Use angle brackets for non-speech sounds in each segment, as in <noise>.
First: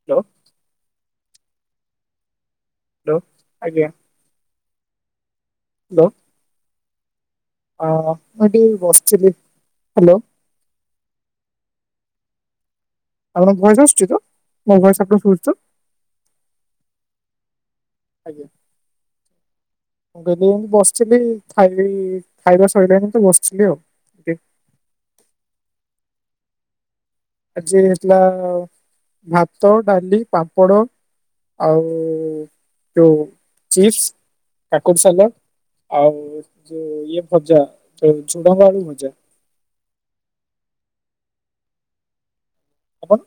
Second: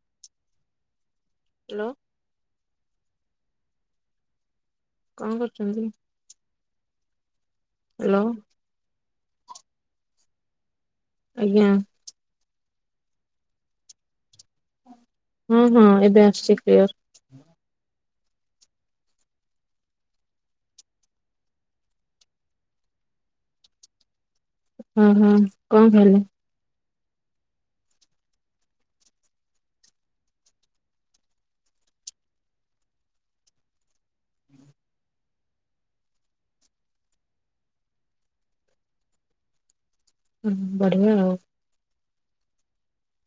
<unintelligible> Hello. Hello ଆଜ୍ଞା। କଣ କରୁଛନ୍ତି? ହ ହ୍ୟାଲୋ ମୁଁ ଏଠି ବସିଥିଲି ହାଲୋ ଆଜ୍ଞା। ଆପଣଙ୍କ ଭଏସ୍ ଆସୁଛି ତ ମୋ ଭଏସ୍ ଆପଣ ହୁ ହୁ ଏବେ ଆସୁଛି କ୍ଲିଅର୍। ଆଜ୍ଞା। ମୁଁ କହିଲି ବସିଥିଲି ଖାଇବି ଖାଇବା ସଇଲେ ଏମିତି ବସିଥିଲି ଆଉ ଏଠି ଅ ହ କଣ ଖାଇଲେ? ଆଜି ହେଇଥିଲା ଭାତ ଡାଲି ପାମ୍ପଡ଼ ଆଉ ଯୋଉ ଚିପ୍ସ କାକୁଡ଼ି ସାଲାଡ଼ ଆଉ ଯୋଉ ଇଏ ଭଜା ଯୋଉ ଚୁଡଙ୍ଗ ଆଳୁ ଭଜା। ହୁଁ ବଢଆ ଆଉ। ଆପଣ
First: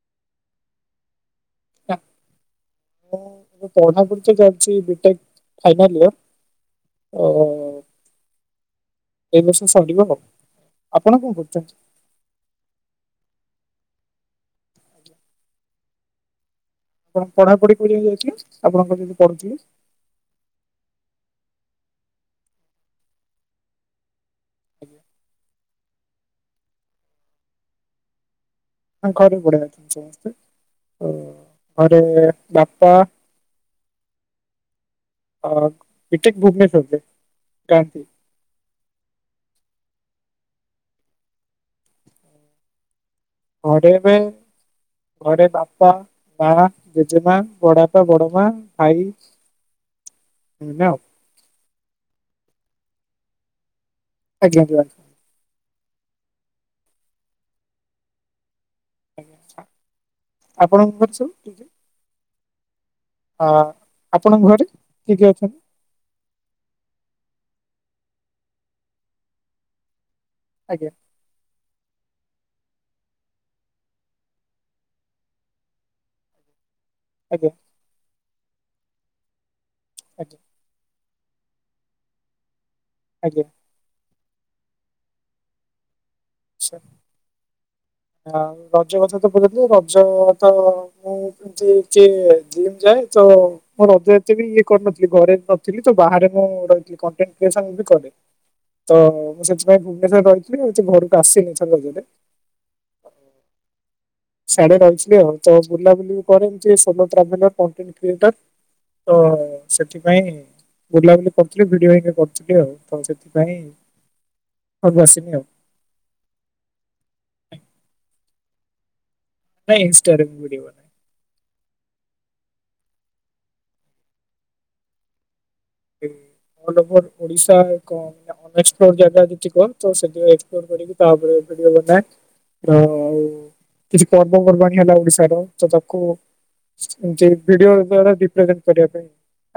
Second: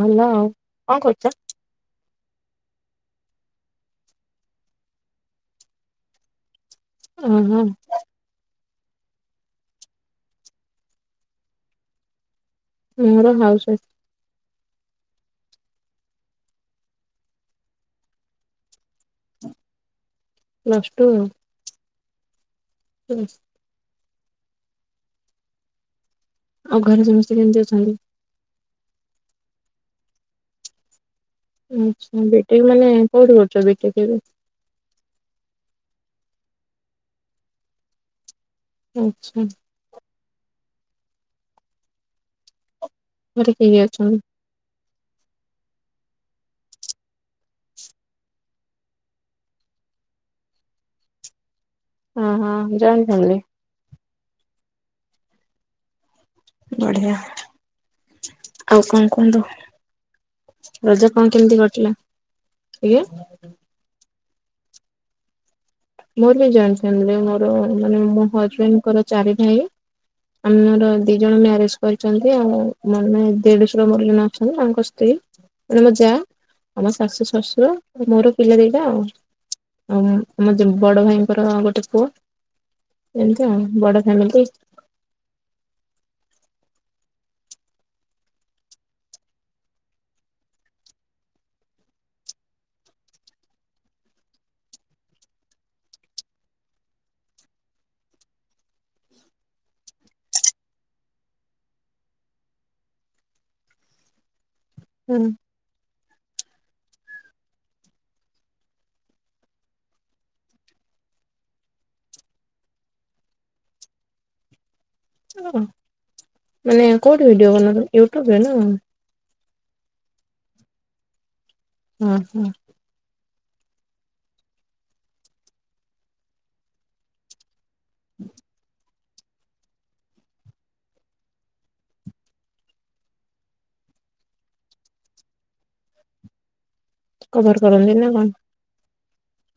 ଭଲ ଆଉ କଣ କରୁଚ। <inaudible> ମୁଁ ପଢା ପୁଢ଼ି ତ ଚାଲ୍ଛି ବି ଟେକ୍ ଫାଇନାଲି ୟା। ଓ ହୋ। ଏଇ ବର୍ଷ ସରିବ ଆଉ ଆପଣ କଣ କରୁଚନ୍ତି। ମୁଁ ମୋର ହାଉସ୍ ୱାଇ ଆପଣ ପଢାପଢି କରିବାକୁ ଯାଇଥିଲେ ଆପଣଙ୍କ ଯଦି ପଢୁଥିଲେ ପ୍ଲସା ଟୁ। <inaudible> <inaudible> ଆଉ ଘରେ ସମସ୍ତେ କେମ୍ତି ଅଛନ୍ତି। <unintelligible> ଆଚ୍ଛା ବିଟି ଆଇ ମାନେ ବାପା କୋଉଠି କରୁଚ ବିଟି ଆଇ ଏବେ। ଅ ବିଟ୍ ଆଇ ଭୁବନେଶ୍ବର୍ ରେ କାନପୁର୍। ଆଚ୍ଛା। ଘରେ କିଏ କିଏ ପଢ଼ିବା ଅଛନ୍ତି? ପାଇଁ।। ଘରେ ବାପା ମା ଜେଜେମା ବଡାଆପା ବଡ ମା ଭାଇ। <unintelligible> ହଁ ହଁ ଜଏଣ୍ଟ୍ ଫ୍ୟାମିଲି। ଆଜ୍ଞା ଜୁହାର୍। ବଢିଆ। ଆଉ କନ୍ କୁହନ୍ତୁ ଆଜ୍ଞା ଆପଣଙ୍କ ଘରେ ରଜ ସବୁ କଣ୍ କେମିତି କଟିଲା ଆଜ୍ଞ। ଅ ଆପଣଙ୍କ ଘରେ କିଏ କିଏ ଅଛନ୍ତି। ମୋର ବି ଜଏଣ୍ଟ୍ ଫ୍ୟାମିଲୀ ମୋର ମାନେ ମୋ ହଜବେଣ୍ଡଙ୍କର ଚାରି ଭାଇ ଆମର ଆଜ୍ଞା ଦି ଜଣ ମ୍ୟାରେଜ୍ କରିଚନ୍ତି ଆଉ ମାନେ ଦେଢ଼ଶୁର ମୋର ଜଣେ ଅଛନ୍ତି ତାଙ୍କ ସ୍ତ୍ରୀ। ମାନେ ମୋ ଯା ଆମ ଶାଶୁ ଆଜ୍ଞା ଶଶୁର ମୋର ପିଲା ଦି ଟା ଆଉ ଆଜ୍ଞା ଆଉ ମୋ ବଡ ଭାଇଙ୍କର ଗୋଟେ ପୁଅ ଏମ୍ତି ଆଜ୍ଞା ଆଉ ବଡ ଫ୍ୟାମିଲି ଆଚ୍ଛା ଆଉ ରଜ କଥା ତ ପଚାରିଥିଲି ରଜ ତ <unintelligible> ଥିଲେ ଯିଏ ତ ମୁଁ ରଜ ଏତେ ବି ଇଏ କରିନଥିଲି ଘରେ ନଥିଲି ତ ବାହାରେ ମୁଁ ରହିଥିଲି କଣ୍ଟେନ୍ ଭେଶନ୍ ବି କରେ। ତ ମୁଁ ସେଥିପାଇଁ ଭୁବନେଶ୍ୱରରେ ରହିଥିଲି ହୋଉଛି ଘରକୁ ଆସିନି ତ ରଜରେ। ହୁଁ <unintelligible> ତ ସେଥିପାଇଁ ବୁଲାବୁଲି କର୍ଥୁଲି ଭିଡିଓ ହରିକା କର୍ଥୁଲି ଆଉ ତ ସେଥିପାଇଁ ଘର୍କୁ ଆସିନି ଆଉ। ମାନେ କୋଉଠି ଭିଡିଓ ବନଉଚ ୟୁଟ୍ୟୁବ୍ରେ ନା। ନାଇଁ ଇଁଷ୍ଟା ରେ ମୁଁ ଭଡିଓ ବନାଏ। ହୁଁ ହୁଁ। <unintelligible> ଓଡିଶା <unintelligible> ନେଷ୍ଟ୍ ପ୍ଲୋର୍ ଜାଗା ଦେ ଠିକ ତ ସେଠି ରେକର୍ଡ କରିକି ତା ଉପରେ ଭିଡିଓ ବନାଏ। ର ଆଉ କିଛି ପର୍ବ ପର୍ବାଣୀ ହେଲା ଓଡିଶାର ଚ ତାକୁ କଭର ଭିଡିଓ କରନ୍ତି ଦ୍ଵାରା <unintelligible> କରିବା ପାଇଁ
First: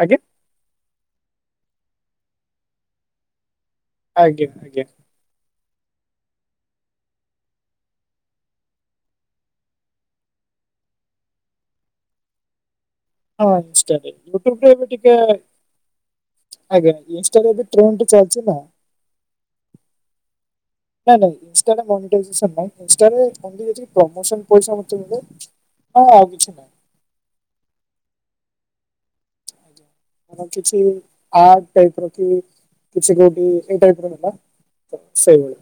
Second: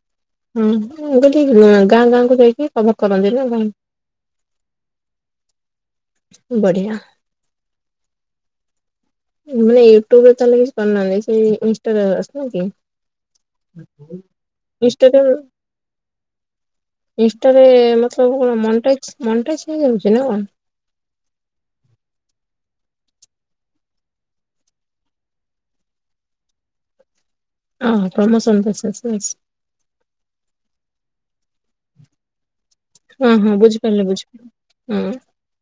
ଆଜ୍ଞା। ହୁଁ ମୁଁ କହିଲି ବୁ ଗାଁ ଗାଁ କୁ ଯାଇକି ଖବର୍ କରନ୍ତି ନା କଣ। ଆଜ୍ଞା ଆଜ୍ଞା। ବଢ଼ିଆ। ମାନେ ୟୁଟ୍ୟୁବ୍ ରେ ତାହେଲେ କିଛି କରୁନାହାନ୍ତି ସେଇ ଇଁଷ୍ଟା ଆସନା କି। ହଁ ଇଁଷ୍ଟା ରେ ୟୁଟ୍ୟୁବ୍ ରେ ଆମେ ଟିକେ ଇନଷ୍ଟାରେ ଆଜ୍ଞା ଇନଷ୍ଟାରେ ଇଁଷ୍ଟାରେ ଏବେ ଟ୍ରେଣ୍ଡ ମତ୍ଲବ୍ ଚାଲିଛି ନା କଣ ମଣ୍ଟାଇଜ୍ ମନ୍ଟାଇଜ୍ ହେଇଯାଉଚୀ ନା କଣ। ନାଇଁ ନାଇଁ ଇନଷ୍ଟା ରେ ମୋନିଟାଇଜେସନ୍ ନାଇଁ। ଇନଷ୍ଟା ରେ ଓନଲି ଅଛି ପ୍ରୋମସନ୍ ପଇସା ମୋତେ ମିଳେ। ହଁ ଆଉ କିଛି ନାହିଁ। ଓ ହଁ ପ୍ରୋମୋସନ୍ ପଇସା ଆସେ ବାସ୍। ଆର କିଛି ଆର୍ଟ ଟାଇପ୍ ର କି କିଛି ହଁ କୋଉଟି ହଁ ଏଇ ଟାଇପ୍ ବୁଝିପାରିଲି ହେଲା ବୁଝିପାରିଲି ତ ହଁ ସେଇ ଭଳିଆ।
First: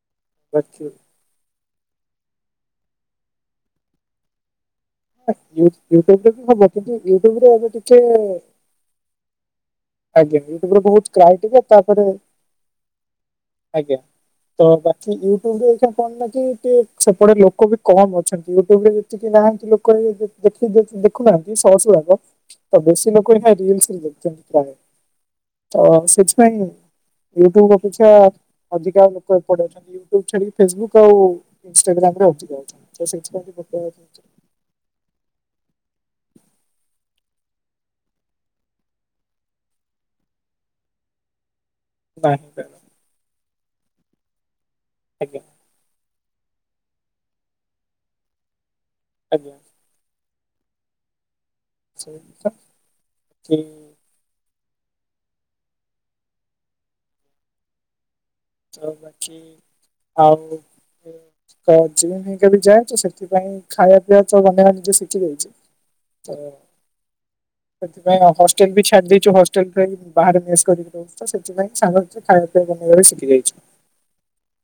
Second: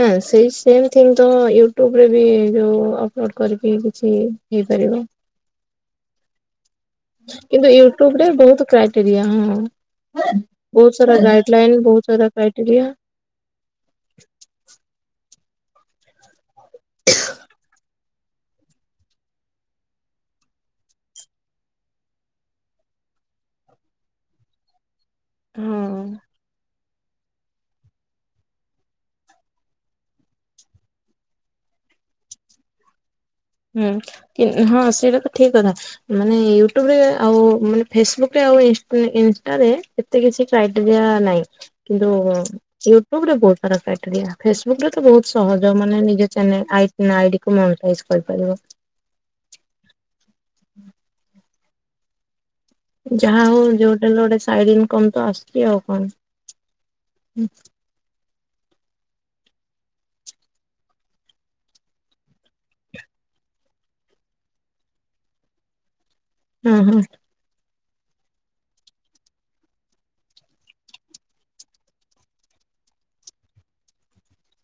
ନା ସେଇ ବାକି ସେମ୍ ଥିଙ୍ଗ। ତ ୟୁଟ୍ୟୁବ୍ ରେ ବି ଯୋଉ ଅପଲୋଡ୍ କରିକି କିଛି ହେଇପାରିବ। ହେ ୟୁ ୟୁଟ୍ୟୁବ୍ ରେ ବି ହବ। କିନ୍ତୁ ୟୁଟ୍ୟୁବରେ ଏବେ କିନ୍ତୁ ଟିକେ ୟୁଟ୍ୟୁବ ରେ ବହୁତ କ୍ରାଇଟେରିଆ ହଁ। ଆଜ୍ଞା ୟୁଟ୍ୟୁବରେ ବହୁତ ସାରା କ୍ରାଏ ଗାଇଡ୍ ଟିକେ ଲାଇନ୍, ତାପରେ ବହୁତ ସାରା କ୍ରାଇଟେରିଆ। ଆଜ୍ଞା। ତ ବାକି ୟୁଟ୍ୟୁବ ରେ ଏଇଖା କଣ ନା କି ଟିକେ ସେପଟେ ଲୋକ ବି କମ୍ ଅଛନ୍ତି ୟୁଟ୍ୟୁବ ରେ ବି ସେ କେ ନାହାନ୍ତି ଲୋକ ବି ଦେ-ଦେଖି ଦେଖି ଦେଖୁନାହାନ୍ତି ସରସି ଭାଗ। ତ ବେଶୀ ଲୋକ ଏଇଖା ରିଲସ୍ ରେ ଦେଖୁଛନ୍ତି ପ୍ରାୟ, ତ ହଁ ସେଥିପାଇଁ ୟୁଟ୍ୟୁବ ଅପେକ୍ଷା ଅଧିକା ଲୋକ ଏପଟେ ଅଛନ୍ତି। ୟୁୁଟ୍ୟୁବ ଛାଡିକି ଫେସବୁକ୍ ଆଉ ଇନଷ୍ଟାଗ୍ରାମ୍ ର ଅଧିକ ଅଛି। ତ ସେଇଥିପାଇଁ କି ହୁଁ, କେ -ହଁ ସେଇଟା ତ ଠିକ କଥା। ମାନେ ୟୁଟ୍ୟୁବ ରେ ଆଉ ମାନେ ଫେସବୁକ୍ ରେ ଆଉ ଇଷ୍ଟି ଇନଷ୍ଟା ରେ ଏତେ କିଛି କ୍ରାଇଟେରିଆ ନାହିଁ। କିନ୍ତୁ ନାହିଁ ୟୁଟୁବ ରେ ବହୁତ ସାରା କ୍ରାଇଟେରିଆ, ଫେସବୁକ୍ ରେ ତ ବହୁତ ଆଜ୍ଞା ସହଜ। ଯୋଉମାନେ ନିଜ ଚ୍ୟାନେଲ୍ ଆଇ ନିଜ ଆଇଡି କୁ ନ ଅପୋଜ୍ କରିପାରିବ। ଆଜ୍ଞା। ହୁଁ। ସେଇ <inaudible> ଥା ଯାହା ହଉ ଯୋଉଟା ହେଲେ ଗୋଟେ ସାଇଡ୍ ଇନକମ୍ ତ ଆସଚୁ ଆଉ କଣ। ହୁଁ, ତ ବାକି ଆଉ ଯୋଉ କ- ଜିଅନି କାଲି ଯାଏ ତ ସେଥିପାଇଁ ଖାଇବା ପିଇବା ସବୁ ବନେଇବା ନିଜେ ଶିଖି ଯାଇଛି, ତ ହଁ ହଁ ସେଥିପାଇଁ ଅ, ହଷ୍ଟେଲ୍ ବି ଛାଡି ଦେଇଛୁ। ହଷ୍ଟେଲ୍ ଟା ବି ବାହାରେ ମେସ୍ କରିକି ର ହିଛୁ ତ ସେଥିପାଇଁ ସାଙ୍ଗସାଥିରେ ଖାଇବା ପିଇବା ବନେଇବା ବି ଶିଖିଯାଇ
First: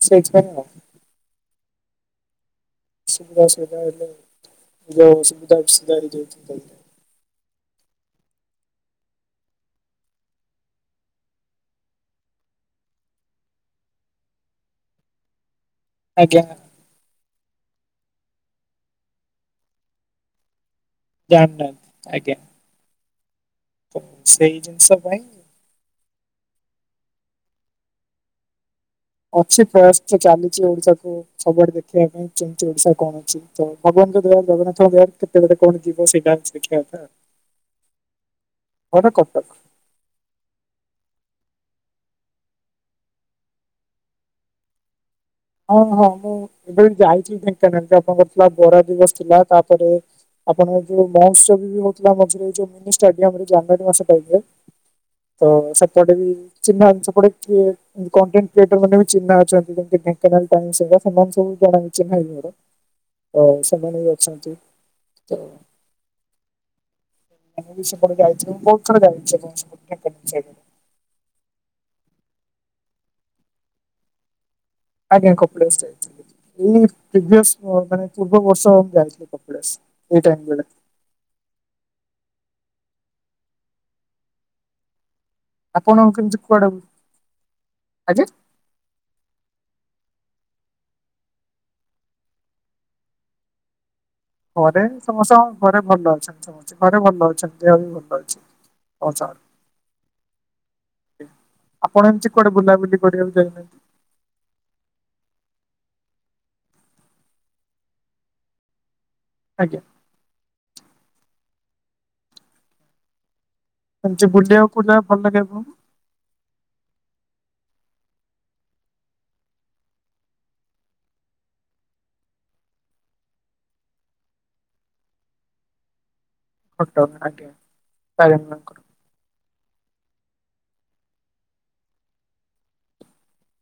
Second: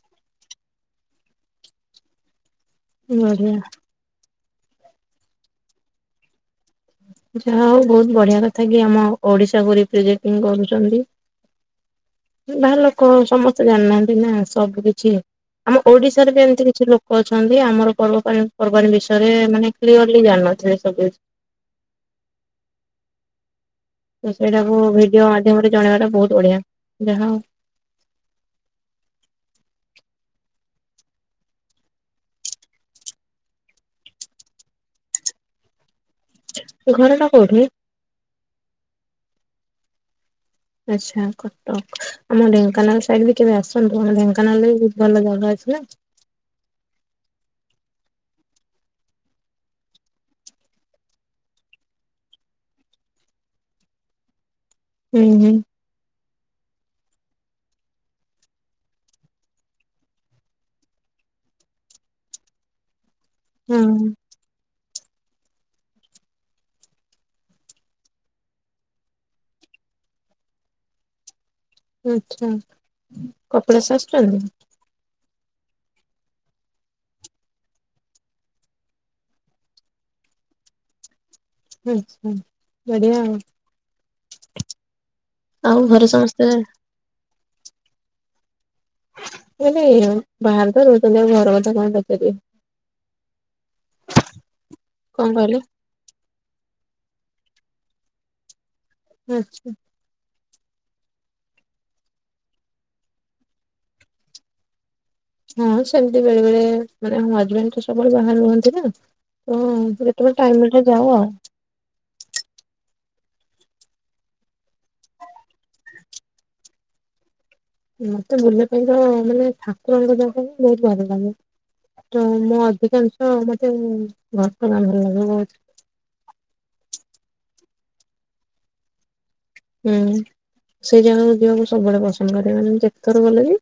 ସେ ଏକ୍ସ <unintelligible> ସୁବିଧା ବଢିଆ ଅସୁବିଧା ହେଲେ <inaudible> ଯୋଉ ଅସୁବିଧା ବି ସୁଧାରି ଦଉଛି କହିଲେ। ଯାହା ହଉ ବହୁତ ବଢିଆ କଥା କି ଆମ ଓଡିଶାକୁୁ ରିପ୍ରେଜେଟିଙ୍ଗ କରୁଚନ୍ତି। ଏ ବାହାର ଲୋକ ସମସ୍ତେ ଜାଣିନାହାନ୍ତି ନା ସବୁ କିଛି, ଆମ ଓଡିଶାରେ ବି ଆଜ୍ଞା ଯେମତି କିଛି ଲୋ କ ଅଛନ୍ତି, ଆମର ପର୍ବ ପାଣ ପର୍ବାଣି ବିଷୟରେ ମାନେ କ୍ଲିୟରଲି ଜାଣିନଥିଲେ ସବୁ କିଛି। ଜାଣିନାହାନ୍ତି, ଆଜ୍ଞା ତ ସେଇ ଜିନିଷ ପାଇଁ ଯେ ଗୋଟେ ଜଣେଇବା ଟା ବହୁତ ବଢିଆ, ଯାହା ହଉ। ଅଛି ପ୍ରୟାସ ତ ଚାଲିଚି ଓଡିଶା କୁ ସବୁଆଡେ ଦେଖେଇବା ପାଇଁ। ମୁଁ ଜାଣିଚି ଓଡିଶା ରେ କଣ ଅଛି, ତ ଭଗବାନଙ୍କ ଦୟାରୁ ଜଗନ୍ନାଥଙ୍କ ଦୟାରୁ କେତେବେଳେ କଣ ଥିବ ସେଇଟା ଦେଖିବା ହଉ କଥା, ଘରଟା କୋଉଠି? ଘର କଟକ। ଆଚ୍ଛା କଟକ, ଆମ ଢେଙ୍କାନାଳ ସାଇଡ୍ ବି କେବେ ଆସନ୍ତୁ। ଆମ ଢେଙ୍କାନାଳରେ ବି ବହୁତ ଭଲ ଜାଗା ଅ ହଁ, ହଁ ମୁଁ ଏବେ ଯାଇଥିଲି ଢେଙ୍କାନାଳ ଆପଣଙ୍କର ଥିଲା ବରା ଦିବସ ଥିଲା, ତାପରେ ଆପଣଙ୍କ ଯୋଉ ମହୋତ୍ସବ ବି ହଉଥିଲା ମଝିରେ ଏଇ ଯୋଉ ମିନି ଷ୍ଟାଡିୟମ୍ ରେ ଜାନୁଆରୀ ମାସ ଟାଇମ୍ ର। ହୁଁ ତ ହୁଁ ସେପଟେ ବି ଚିହ୍ନା ସେପଟେ କିଏ କଣ୍ଟେଣ୍ଟ କ୍ରିଏଟର୍ ମାନେ ବି ଚିହ୍ନା ଅଛନ୍ତି। ଯେମତି <inaudible> କେନାଲ୍ ଟାଇମ୍ <unintelligible> ସେମାନ ସବୁ ଜଣା ବି ଚିହ୍ନା ବି ମୋର। ଓ ସେମାନେ ହଁ ବି ଅଛନ୍ତି। ତ ଏ ମୁଁ ବି ସେପଟେ ଯାଇଛି ମୁଁ ବହୁତ ଥର ଯାଇଛି ଯେକୌଣସି <inaudible> ଆଚ୍ଛା, କପିଳାସ ଆସିଛନ୍ତି? ଆଜ୍ଞା କପିଳାସ ଯାଇଥିଲି। ଏଇ ପ୍ରିଭିଏସ୍‌ ମୋ ମାନେ ପୂର୍ବ ବର୍ଷ ମୁଁ ଯାଇଥିଲି। କପିଳାସ ଏଇ ଟାଇମ୍ ରେ ଯାଇଥିଲି। ଆଛା ବଢ଼ିଆ ଆଉ ଆଉ ଆପଣ ଘରେ ସମସ୍ତେ ଆଯା। ଏ ବାହାରେ ତ ରହୁଛନ୍ତି ଆଉ ଘର କଥା କଣ ପଚାରିବି। ଘରେ କଣ ସମସ୍ତେ କହିଲେ? ଘରେ ଭଲ ଅଛନ୍ତି ସମସ୍ତେ ଘରେ ଭଲ ଅଛନ୍ତି ଦେହ ବି ଭଲ ଅଛି। ହଚ୍ଛା ଆଚ୍ଛା ଆପଣ ଏମିତି କୁଆଡେ଼ ବୁଲାବୁଲି କରିବାକୁ ଯାଇନାହାନ୍ତି। ହଁ ସେମିତି ବେଳେ ବେଳେ ମାନେ ମୋ ହଜବେଣ୍ଡ ତ ସବୁବେଳେ ବାହାରେ ରୁହନ୍ତି ନା ଆଜ୍ଞା। ତ <unintelligible> <unintelligible> ଯାଉ ଆଉ। ସେମିତି ବୁଲିବାକୁ କୋଉ ଜାଗା ଭଲ ଲାଗେ ପୁଣି? ମତେ ବୁଲିବା ପାଇଁ ତ ମାନେ ଠାକୁରଙ୍କ ଯାଗା ବହୁତ ଭଲ ଲାଗେ। ତ ମୁଁ ଅଧିକାଂଶ ମତେ ଘଟ ଗାଁ ଭଲ <unintelligible> ଘଟ ଆଜ୍ଞା ତାରେଣି ମା ଙ୍କର। ହୁଁ ସେଇ ଜାଗାକୁ ଯିବାକୁ ସବୁବେଳେ ପସନ୍ଦ କରେ ମାନେ ମୁଁ ଯେତେଥର ଗଲିଣି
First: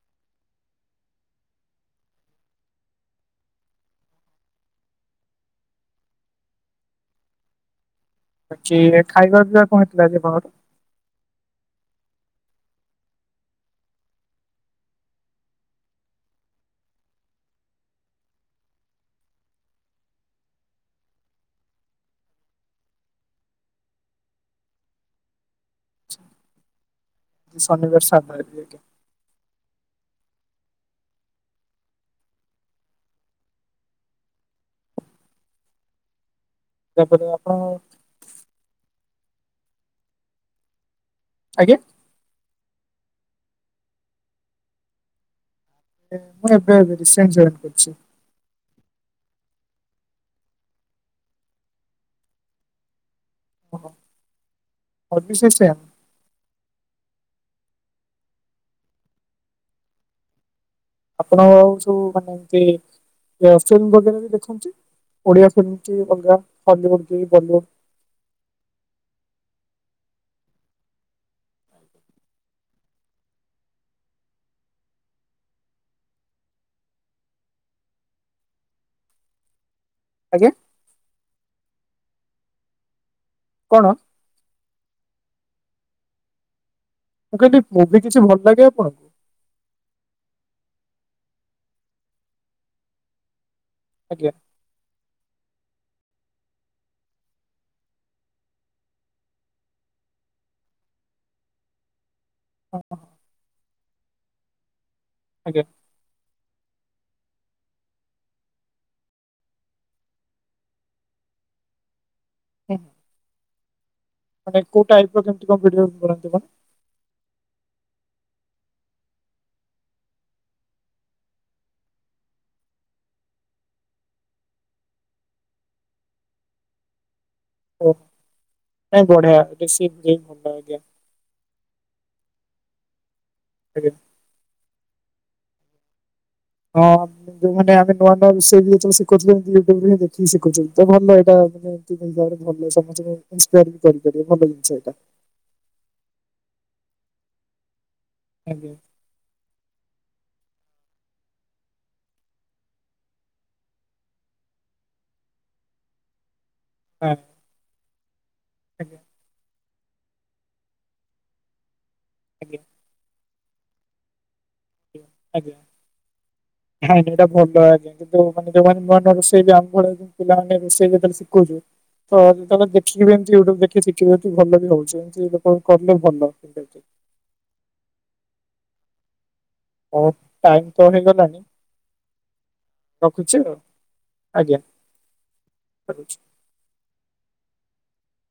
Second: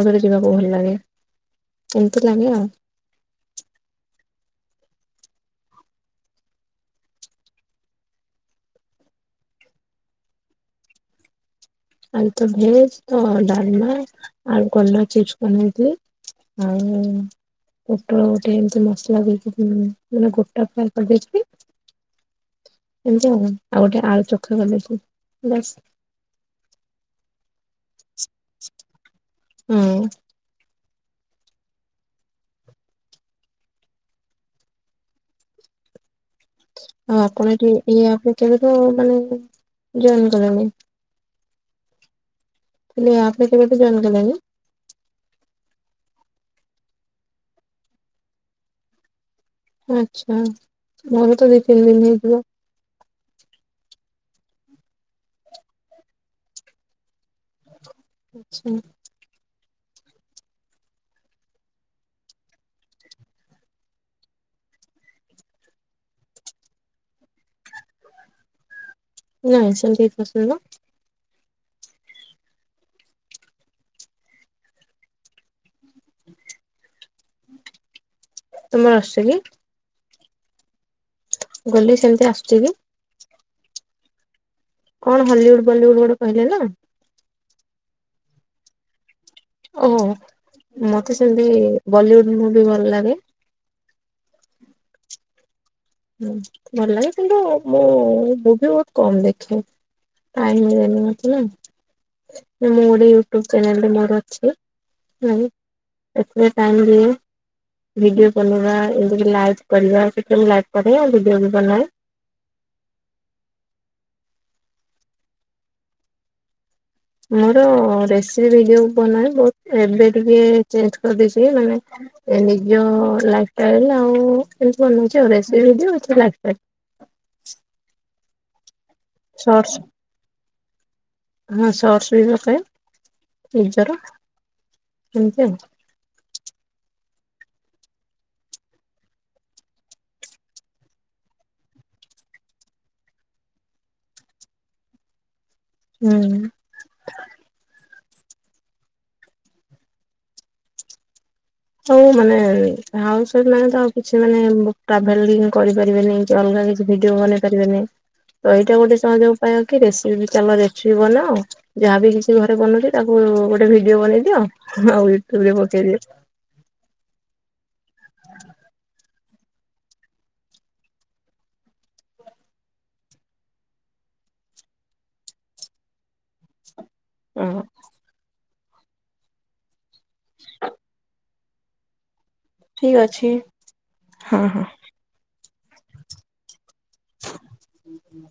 ଆଉଥରେ ଯିବାକୁ ଭଲ ଲାଗେ ଏମତି ଲାଗେ ଆଉ। ଆ କି ଖାଇବା ପିଇବା କଣ ହେଇଥିଲା କି ତମର? ଆଜି ତ ଭେଜ ତ ଡାଲମା ଆଉ କଲରା ଚିପ୍ସି ବନେଇଥିଲି। ଆଉ ପୋଟୋଳ ଗୋଟେ ଏମିତି ମସଲା ଦେଇକି ମାନେ ଗୋଟା ଫ୍ରାଏ କରିଦେଇଥିଲି। ଏମିତି ଆଉ ଆଉ ଗୋଟେ ଆଳୁ ଚୋଖା କରିଦେଇଥିଲି ବସ୍। ଶନିବାର ସାଧା ହେଇଥିବ କି? ହୁଁ। ଆଉ ଆପଣ ଏଠି ଇଏ ଆପ୍ ରେ କେବେଠୁ ମାନେ ଜଏନ କଲେଣି? ଆଜ୍ଞା ମୁଁ କହିଲି ଏ ଆପ୍ ରେ କେବେଠୁ ଜଏନ୍ କଲେଣି? ମୋର ଏବେ ଏବେ ରିସେଣ୍ଟ ଜଏନ୍‌ କରିଛି। ଆଚ୍ଛା ମୋର ତ ଦି ତିନି ଦିନ ହେଇଯିବ। ହ ଅବିଅସ୍ଲି ସେୟା। ଆଚ୍ଛା। ଆପଣ ଆଉ ସବୁ ମାନେ ଏମତି <unintelligible> ଦେଖନ୍ତି। ଓଡିଆ ଫିଲ୍ମ କି ଅଲଗା ହଲିଉଡ୍ କି ବଲିଉଡ୍? ନାଇଁ ସେମତି କିଛି ପସନ୍ଦ ନୁହଁ। ତମର ଆସୁଛି କି? ଆଜ୍ଞା ମୁଁ କହିଲି ସେମିତି ଆସୁଛି କି? କଣ? କଣ ହଲିଉଡ ବଲିଉଡ ଗୋଟେ କହିଲେ ନା? ମୁଁ କହିଲି ମୁଭି କିଛି ଭଲ ଲାଗେ ଆପଣଙ୍କୁ? ଓ ମତେ ସେମତି ବଲିଉଡ଼ ମୁ ବି ଭଲ ଲାଗେ। ଆଜ୍ଞା। ହୁଁ ଭଲ ଲାଗେ କିନ୍ତୁ ମୁଁ ମୁଭି ବହୁତ କମ୍ ଦେଖେ। ଟାଇମ୍ ହୁଏନି ମତେ ନା ମୁଁ ହଁ ଗୋଟେ ୟୁଟ୍ୟୁବ ଚ୍ୟାନେଲରେ ମୋର ଅଛି। ଆଜ୍ଞା ଏଥୀରେ ଟାଇମ୍ ମିଳିଲେ ଭିଡିଓ ବନେଇବା ଏମତି ଲାଇକ୍ କରିବା <unintelligible> <unintelligible> ଭିଡିଓ ବି ବନାଏ। <unintelligible> ମାନେ କଉ ଟାଇପ୍ ର କେମିତି କଣ ଭିଡିଓ ଆପଣଙ୍କର? ମୋର ରେସିପି ଭିଡିଓ ବନାଏ ବହୁତ ଏବେ ଟିକେ ଚେଞ୍ଜ କରିଦେଇଛି ମାନେ ନିଜ ଲାଇଫଷ୍ଟାଇଲ ଆଉଏମତି ବନଉଛି ଆଉ ରେସିପି ଭିଡ଼ିଓ ନିଜ ଲାଇଫଷ୍ଟାଇଲ। ଓ ନାହିଁ ସର୍ଟସ ବଢ଼ିଆ <unintelligible> ହଁ ଶର୍ଟସ ବି ପକାଏ ଆଜ୍ଞା। ନିଜର ଏମିତି ଆଉ। ହଁ। ଯୋଉମାନେେ ଆମ ନୂଆ ନୂଆ ରୋଷେଇ <unintelligible> ୟୁୁଟୁବ ଦେଖିକିସିଖେଇ ଛନ୍ତି ତ ଭଲ ଏଟା <unintelligible> ହୁଁ। ଆଜ୍ଞା। ହଉ ମାନେ ହାଉସ ୱାଇଫ ମାନେ ତ ଆଉ କିଛି ମାନେ ଟ୍ରାଭେଲ ବି କରିପାରିବେନି ଅଲଗା କିଛି କିଭିଡିଓ ଆଜ୍ଞା ବନେଇ ପାରିବେନି ତ ଏଇଟା ଗୋଟେ ଆଜ୍ଞା ସହଜ ଉପାୟ କି ରେସିପି ଚାଲ ରେସିପି ବନାଅ ଯାହାବି କିଛି ଘରେ ଆଜ୍ଞା। ବନଉଛି ତାକୁ ଗୋଟେ ଭିଡିଓ ବନେଇ ଦିଅ <unintelligible> ଉଠିଲେ ପଚାରିବ ହ ଯୋଉଟା ଭଲ ହବ <unintelligible> ନୂଆଁ ରୋଷେଇ ଆମ୍ ଭଳିଆ ପିଲା ମାନଙ୍କୁ ରୋଷେଇ ପତ୍ର ସିକେଉଛୁ <unintelligible> ତ ଦେଖିକି ଯେମିତି ଦେଖିଶିଖିବେ କି ଭଲ ବି ହୋଉଛି <unintelligible> କଣ କଲେ ଭଲ ଅ ହ। ଆଉ ଟାଇମ ତ ହେଇଗଲାଣି। ଠିକ ଅଛି ରଖୁଛି ହଁ ଆଜ୍ଞା ହଁ। ରଖୁଚି ଓ ହୋ